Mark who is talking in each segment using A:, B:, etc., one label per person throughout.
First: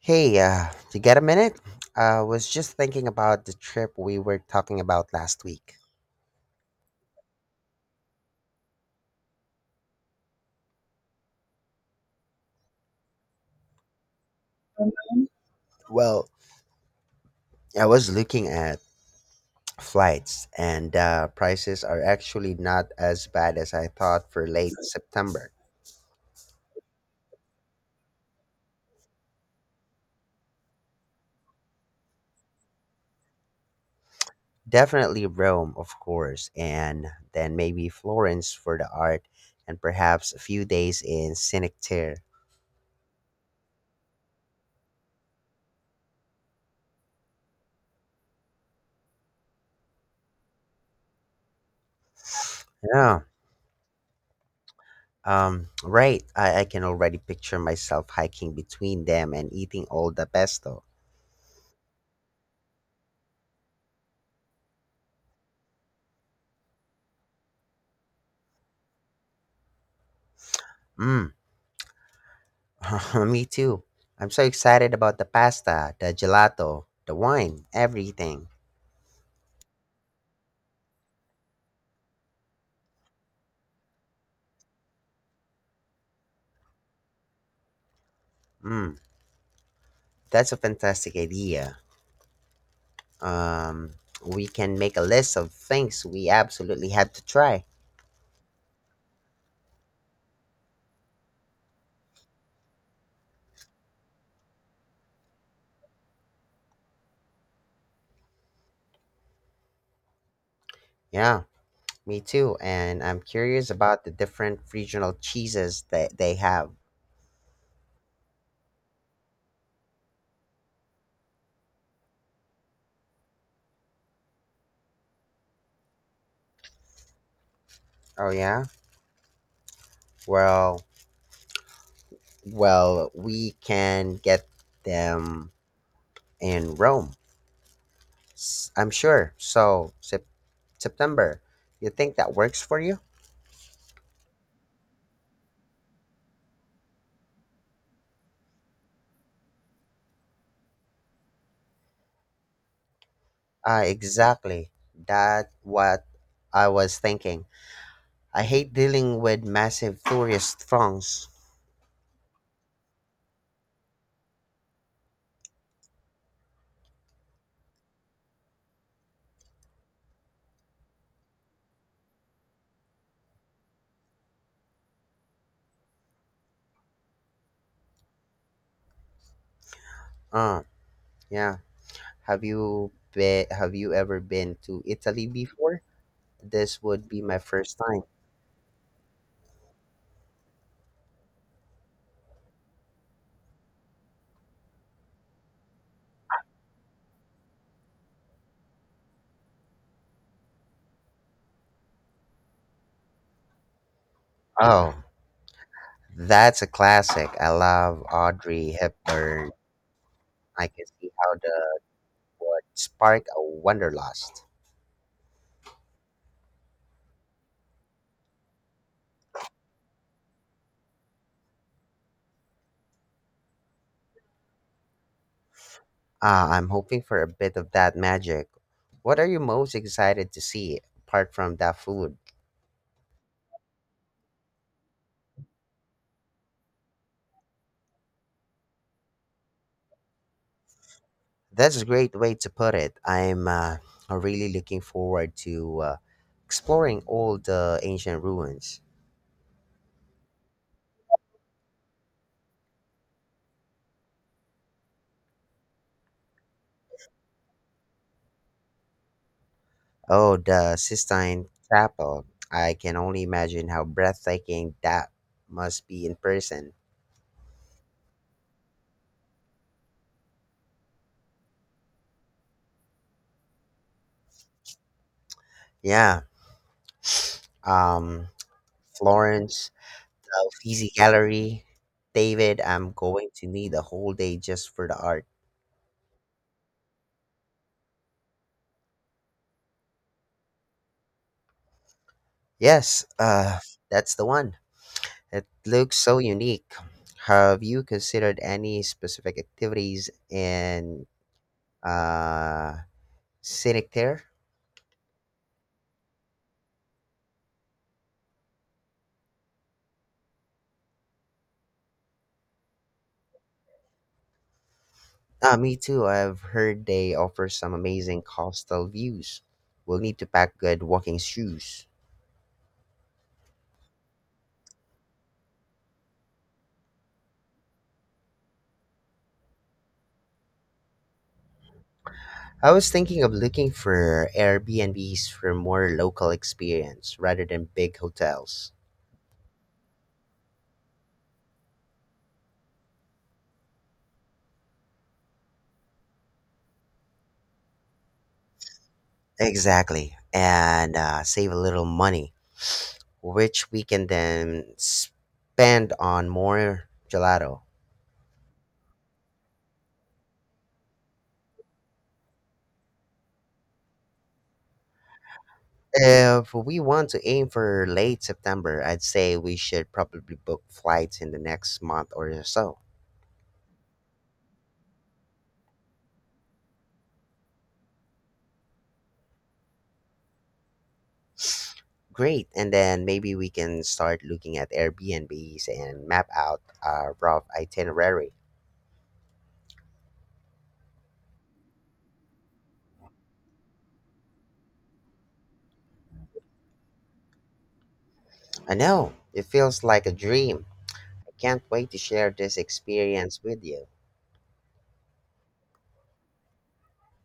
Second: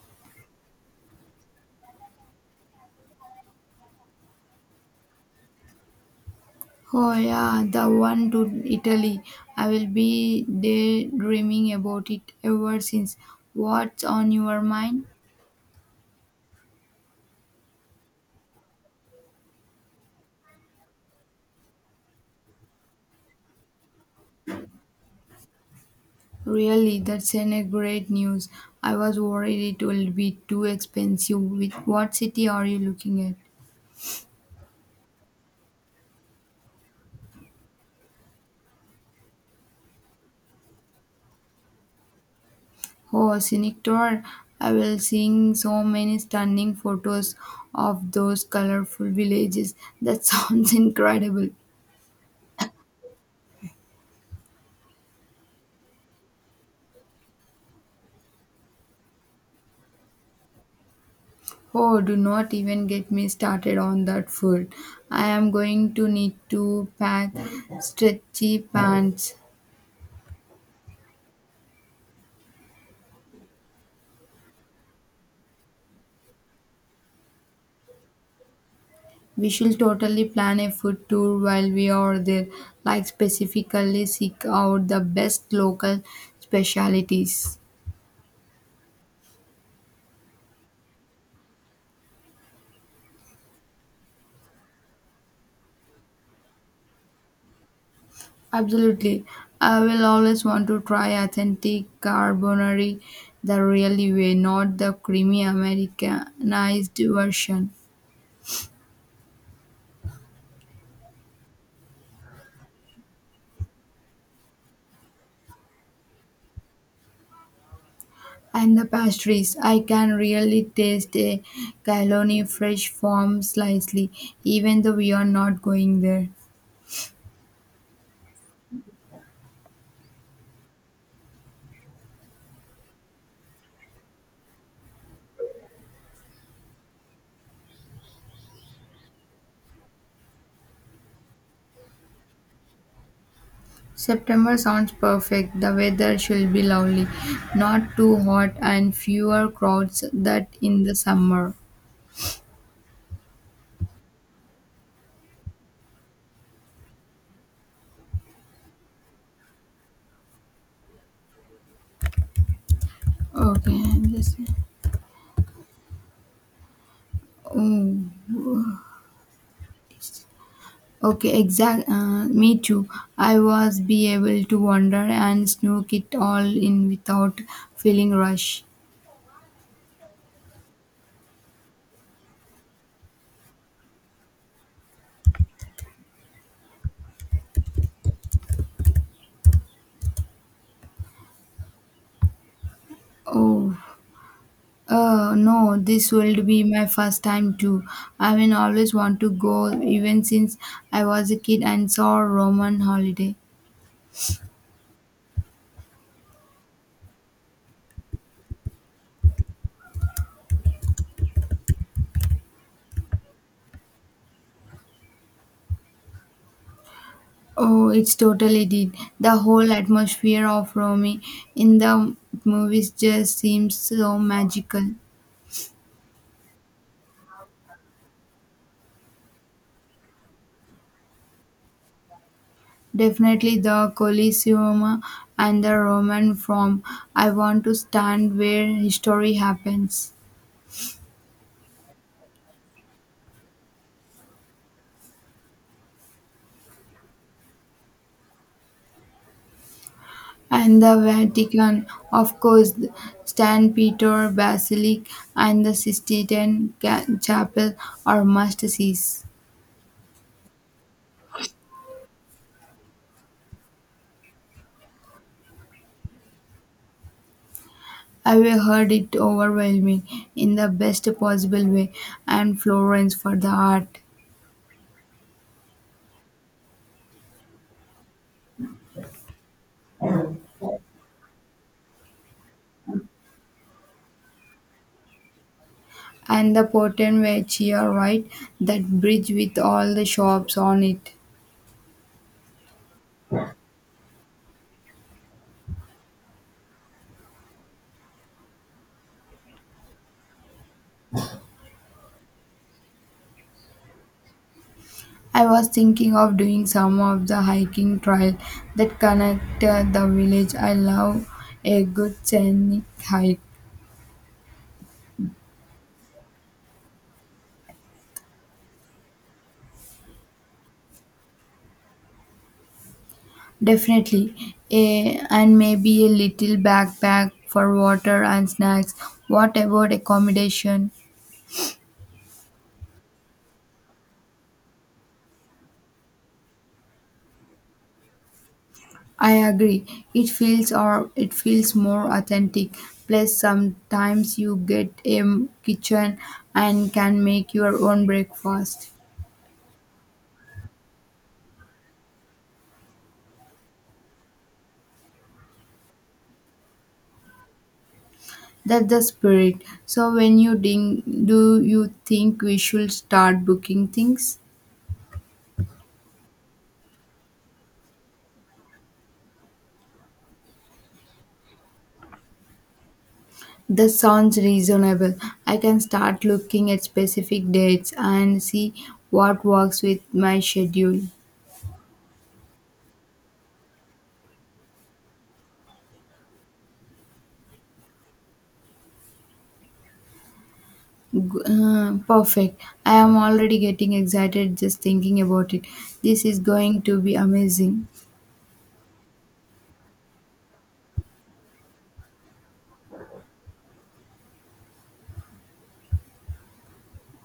A: Hey, you get a minute? I was just thinking about the trip we were talking about last week.
B: Oh yeah, the one to Italy. I will be daydreaming about it ever since. What's on your mind?
A: Well, I was looking at flights, and prices are actually not as bad as I thought for late September.
B: Really, that's an a great news. I was worried it will be too expensive. With what city are you looking at?
A: Definitely Rome, of course, and then maybe Florence for the art, and perhaps a few days in Scenic Terre.
B: Oh, scenic tour. I will seeing so many stunning photos of those colorful villages. That sounds incredible.
A: Yeah, right. I can already picture myself hiking between them and eating all the pesto.
B: Oh, do not even get me started on that food. I am going to need to pack stretchy pants.
A: Mm. Me too. I'm so excited about the pasta, the gelato, the wine, everything.
B: We should totally plan a food tour while we are there, like specifically seek out the best local specialities.
A: Mm, that's a fantastic idea. Um, we can make a list of things we absolutely have to try.
B: Absolutely. I will always want to try authentic carbonari the real way, not the creamy Americanized version.
A: Yeah, me too. And I'm curious about the different regional cheeses that they have.
B: And the pastries, I can really taste a Cologne fresh form slightly, even though we are not going there.
A: Oh yeah? Well, well, we can get them in Rome. I'm sure. So, September. You think that works for you?
B: September sounds perfect. The weather should be lovely, not too hot and fewer crowds that in the summer.
A: Ah, exactly. That what I was thinking. I hate dealing with massive tourist throngs.
B: Okay, I'm just oh, okay, exact. Me too. I was be able to wander and snook it all in without feeling rush.
A: Uh, yeah. Have you ever been to Italy before? This would be my first time.
B: Oh. No, this will be my first time too. I mean, always want to go, even since I was a kid and saw Roman holiday.
A: Oh, that's a classic. I love Audrey Hepburn. I can see how the would spark a wanderlust.
B: Oh, it's totally did. The whole atmosphere of Rome in the movies just seems so magical.
A: Ah, I'm hoping for a bit of that magic. What are you most excited to see apart from that food?
B: Definitely the Colosseum and the Roman Forum. I want to stand where history happens.
A: That's a great way to put it. I'm really looking forward to exploring all the ancient ruins.
B: And the Vatican, of course, the St. Peter Basilic and the Sistine Chapel are must-sees.
A: Oh, the Sistine Chapel. I can only imagine how breathtaking that must be in person.
B: I have heard it overwhelming in the best possible way, and Florence for the art.
A: Yeah. Um, Florence, the Uffizi Gallery. David, I'm going to need a whole day just for the art.
B: And the Potent Vecchia, right? That bridge with all the shops on it.
A: Yes, that's the one. It looks so unique. Have you considered any specific activities in uh, scenic there?
B: I was thinking of doing some of the hiking trail that connect the village. I love a good scenic hike.
A: Ah, me too. I've heard they offer some amazing coastal views. We'll need to pack good walking shoes.
B: Definitely. A, and maybe a little backpack for water and snacks. What about accommodation?
A: I was thinking of looking for Airbnbs for more local experience rather than big hotels.
B: I agree. It feels or it feels more authentic. Plus sometimes you get a kitchen and can make your own breakfast.
A: Exactly. And save a little money, which we can then spend on more gelato.
B: That's the spirit. So when you ding do you think we should start booking things?
A: If we want to aim for late September, I'd say we should probably book flights in the next month or so.
B: That sounds reasonable. I can start looking at specific dates and see what works with my schedule.
A: Great. And then maybe we can start looking at Airbnbs and map out our rough itinerary.
B: Perfect. I am already getting excited just thinking about it. This is going to be amazing.
A: I know, it feels like a dream. I can't wait to share this experience with you.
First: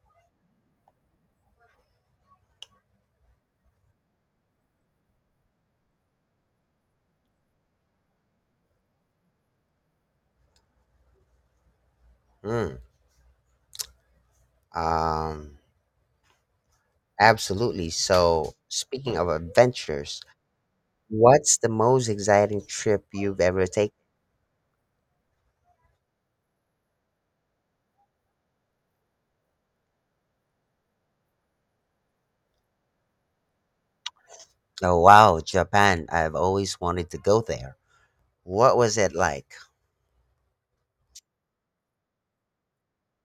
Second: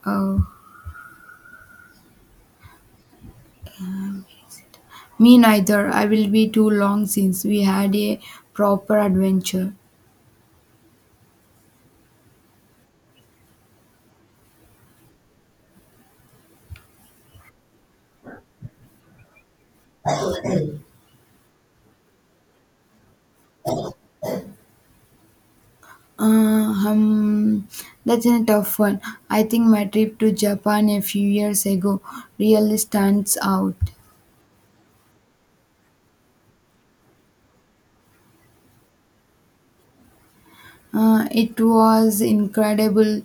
B: Uh, Me neither. I will be too long since we had a proper adventure.
A: Hmm. Um, Absolutely. So, speaking of adventures, what's the most exciting trip you've ever taken?
B: Uh, um, that's a tough one. I think my trip to Japan a few years ago really stands out.
A: Oh, wow, Japan. I've always wanted to go there. What was it like?
B: It was incredible,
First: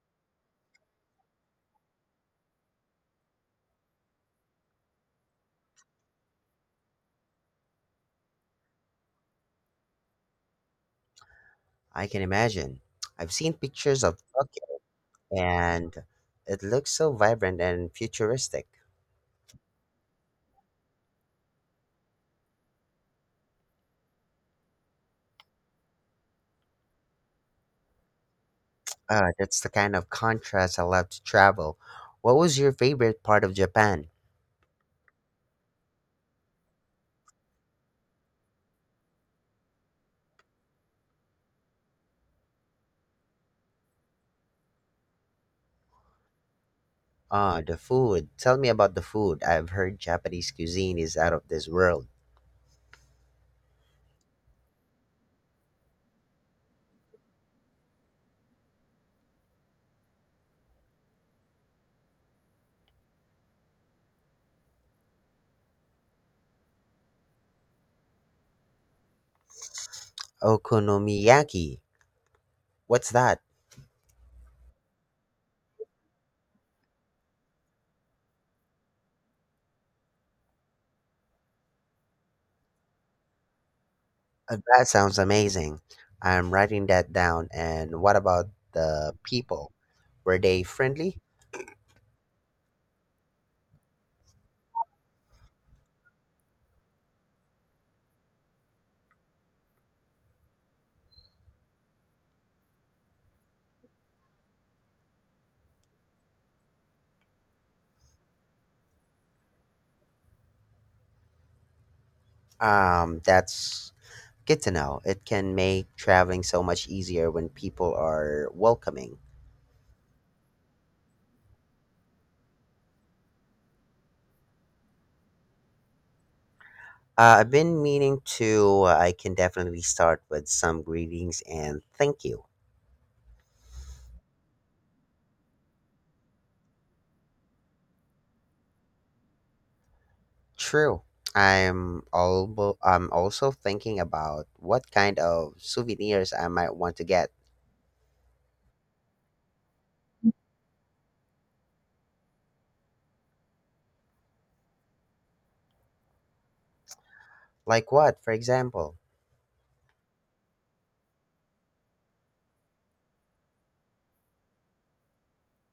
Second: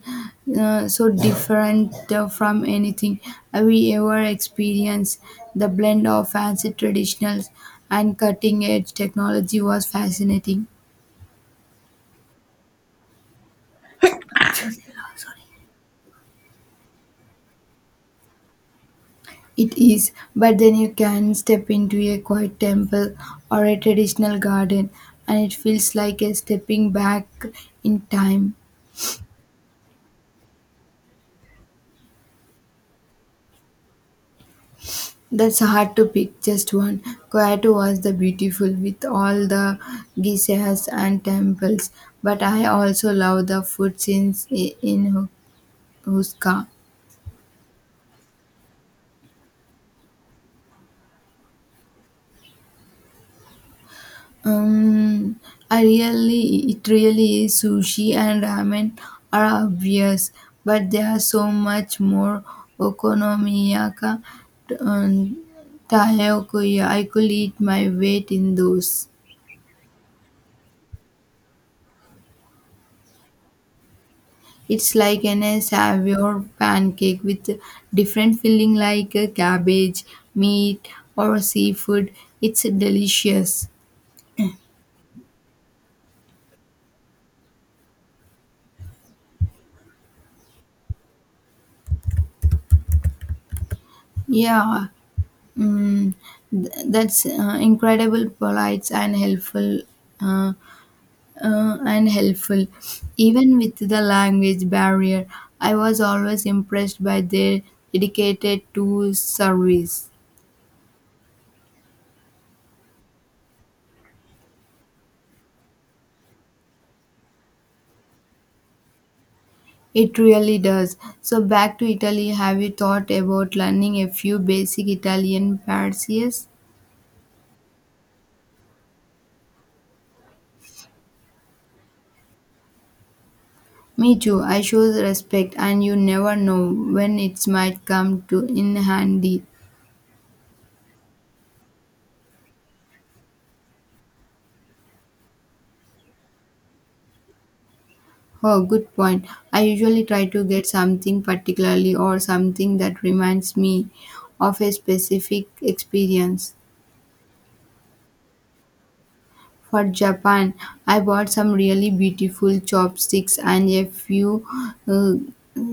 B: so different from anything we ever experienced. The blend of fancy traditionals and cutting edge technology was fascinating.
A: I can imagine. I've seen pictures of Tokyo and it looks so vibrant and futuristic.
B: It is, but then you can step into a quiet temple or a traditional garden, and it feels like a stepping back in time.
A: That's the kind of contrast I love to travel. What was your favorite part of Japan?
B: That's hard to pick just one. Kyoto was the beautiful with all the geishas and temples, but I also love the food scenes in Huska.
A: Ah, the food. Tell me about the food. I've heard Japanese cuisine is out of this world.
B: Um, I really, it really is sushi and ramen are obvious, but there are so much more okonomiyaki and takoyaki. I could eat my weight in those.
A: Okonomiyaki. What's that?
B: It's like an savior pancake with different filling like cabbage, meat, or seafood. It's delicious.
A: That sounds amazing. I'm writing that down. And what about the people? Were they friendly?
B: Yeah, mm, that's incredible, polite and helpful, uh, and helpful. Even with the language barrier, I was always impressed by their dedicated to service.
A: That's good to know. It can make traveling so much easier when people are welcoming.
B: It really does. So, back to Italy, have you thought about learning a few basic Italian phrases?
A: I've been meaning to. I can definitely start with some greetings and thank you.
B: Me too. I show respect, and you never know when it might come to in handy.
A: True. I'm also thinking about what kind of souvenirs I might want to get.
B: Oh, good point. I usually try to get something particularly or something that reminds me of a specific experience.
A: Like what, for example?
B: For Japan, I bought some really beautiful chopsticks and a few uh,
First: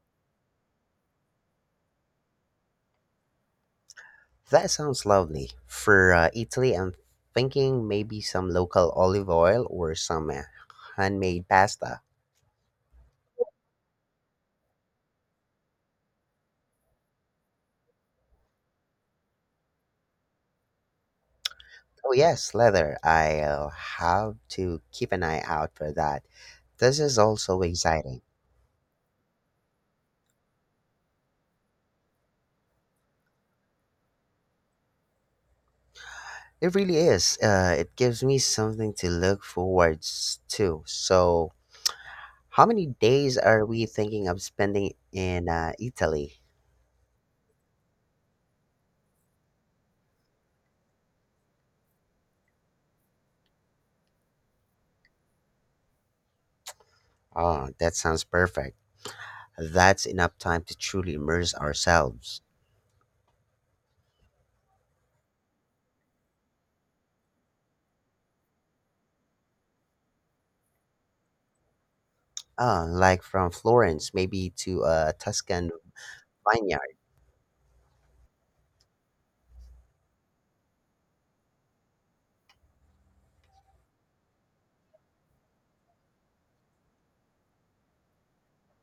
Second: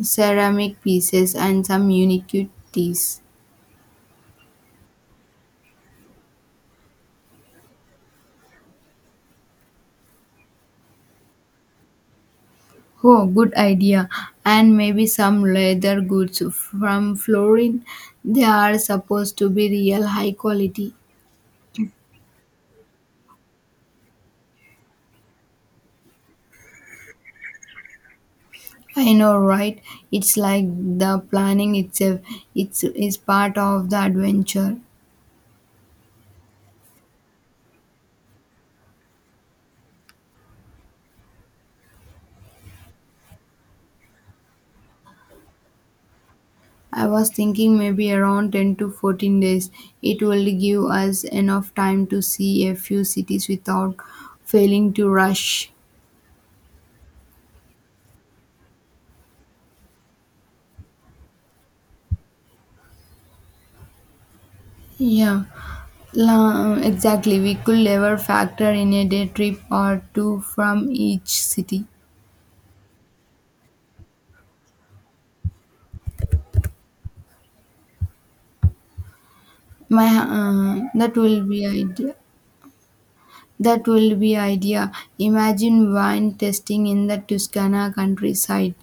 B: ceramic pieces and some unique teas.
A: That sounds lovely. For Italy, I'm thinking maybe some local olive oil or some handmade pasta.
B: Oh, good idea. And maybe some leather goods from Florin. They are supposed to be real high quality.
A: Oh yes, leather. I'll have to keep an eye out for that. This is also exciting.
B: I know, right? It's like the planning itself. It's is part of the adventure.
A: It really is. It gives me something to look forward to. So, how many days are we thinking of spending in Italy?
B: I was thinking maybe around 10 to 14 days. It will give us enough time to see a few cities without failing to rush.
A: Oh, that sounds perfect. That's enough time to truly immerse ourselves.
B: Yeah, exactly. We could never factor in a day trip or two from each city.
A: Like from Florence, maybe to a Tuscan vineyard.
B: My that will be idea. That will be idea. Imagine wine tasting in the Tuscana countryside.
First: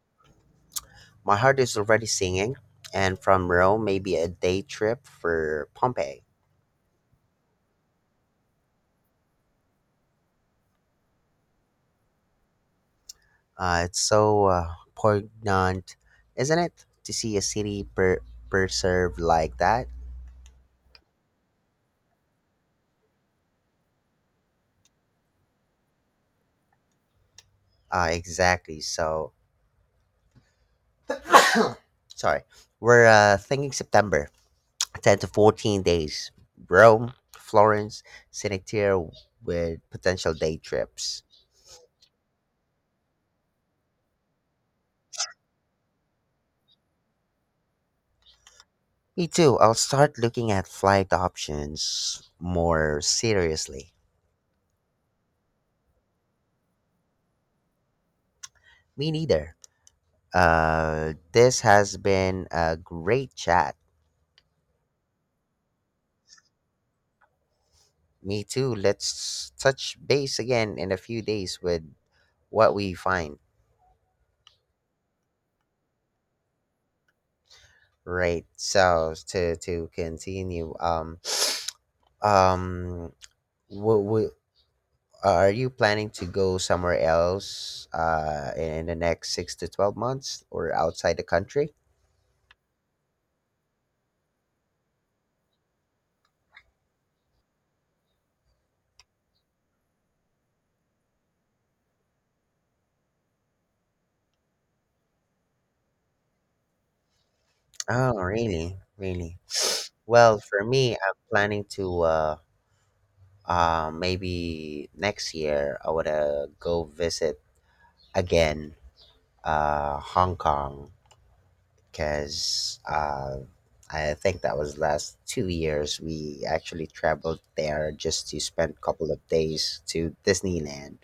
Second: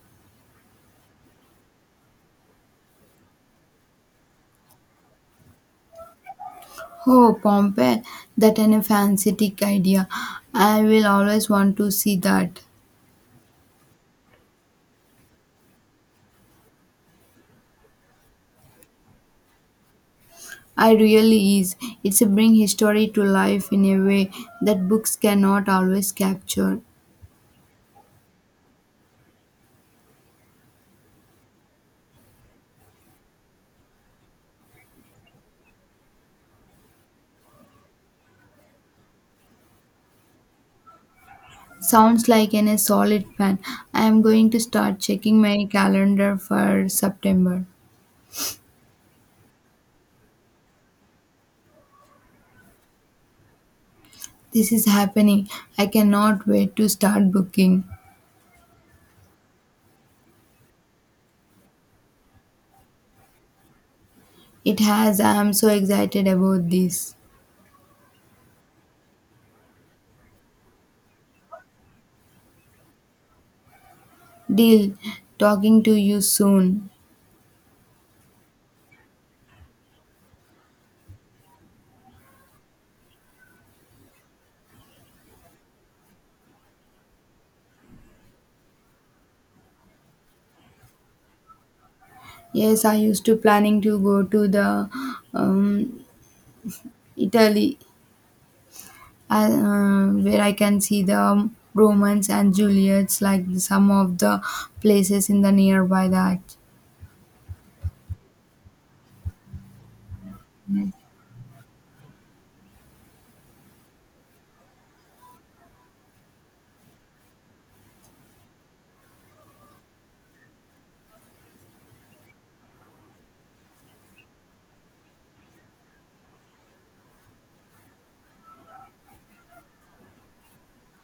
A: My heart is already singing. And from Rome, maybe a day trip for Pompeii.
B: Oh, Pompeii! That an a fantastic idea. I will always want to see that.
A: It's so poignant, isn't it, to see a city preserved like that?
B: I really is. It's a bring history to life in a way that books cannot always capture.
A: Exactly. So, sorry. We're thinking September, 10 to 14 days. Rome, Florence, Sinectir with potential day trips.
B: Sounds like a solid plan. I am going to start checking my calendar for September.
A: Me too. I'll start looking at flight options more seriously.
B: This is happening. I cannot wait to start booking.
A: Me neither. This has been a great chat.
B: It has. I am so excited about this.
A: Me too. Let's touch base again in a few days with what we find.
B: Deal. Talking to you soon.
A: Right. So to continue, um will, will, are you planning to go somewhere else in the next 6 to 12 months or outside the country?
B: Yes, I used to planning to go to the um, Italy where I can see the Romans and Juliets, like some of the places in the nearby that.
A: Oh really, really. Well, for me, I'm planning to maybe next year I would go visit again Hong Kong, because I think that was last 2 years. We actually traveled there just to spend a couple of days to Disneyland.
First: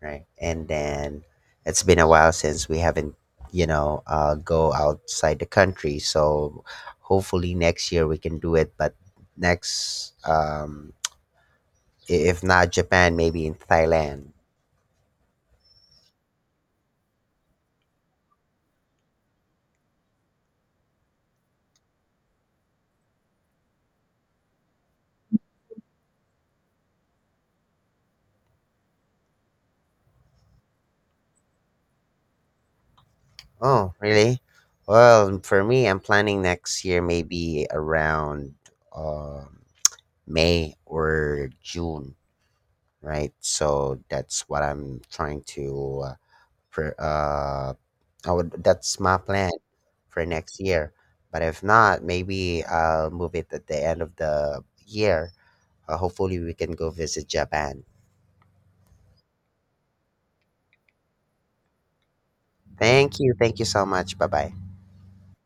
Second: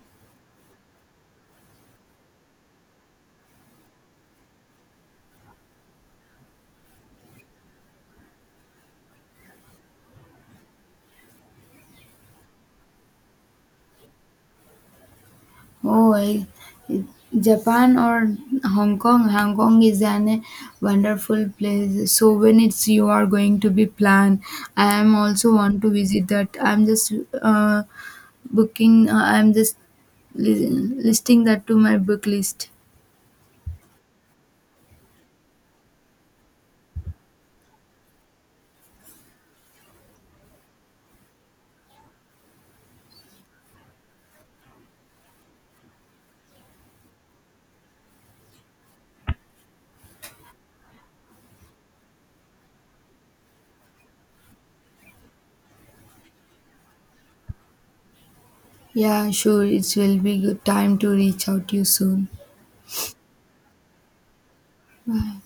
A: Right? And then it's been a while since we haven't, go outside the country. So hopefully next year we can do it. But next, if not Japan, maybe in Thailand.
B: Oh, I, Japan or Hong Kong. Hong Kong is an wonderful place. So when it's you are going to be planned, I am also want to visit that. I'm just uh, booking. I'm just listing that to my book list.
A: Oh, really? Well, for me, I'm planning next year maybe around um, May or June, right? So that's what I'm trying to for I would that's my plan for next year. But if not, maybe I'll move it at the end of the year. Hopefully we can go visit Japan.
B: Yeah, sure. It will be good time to reach out to you soon.
A: Thank you. Thank you so much. Bye-bye.
B: Bye.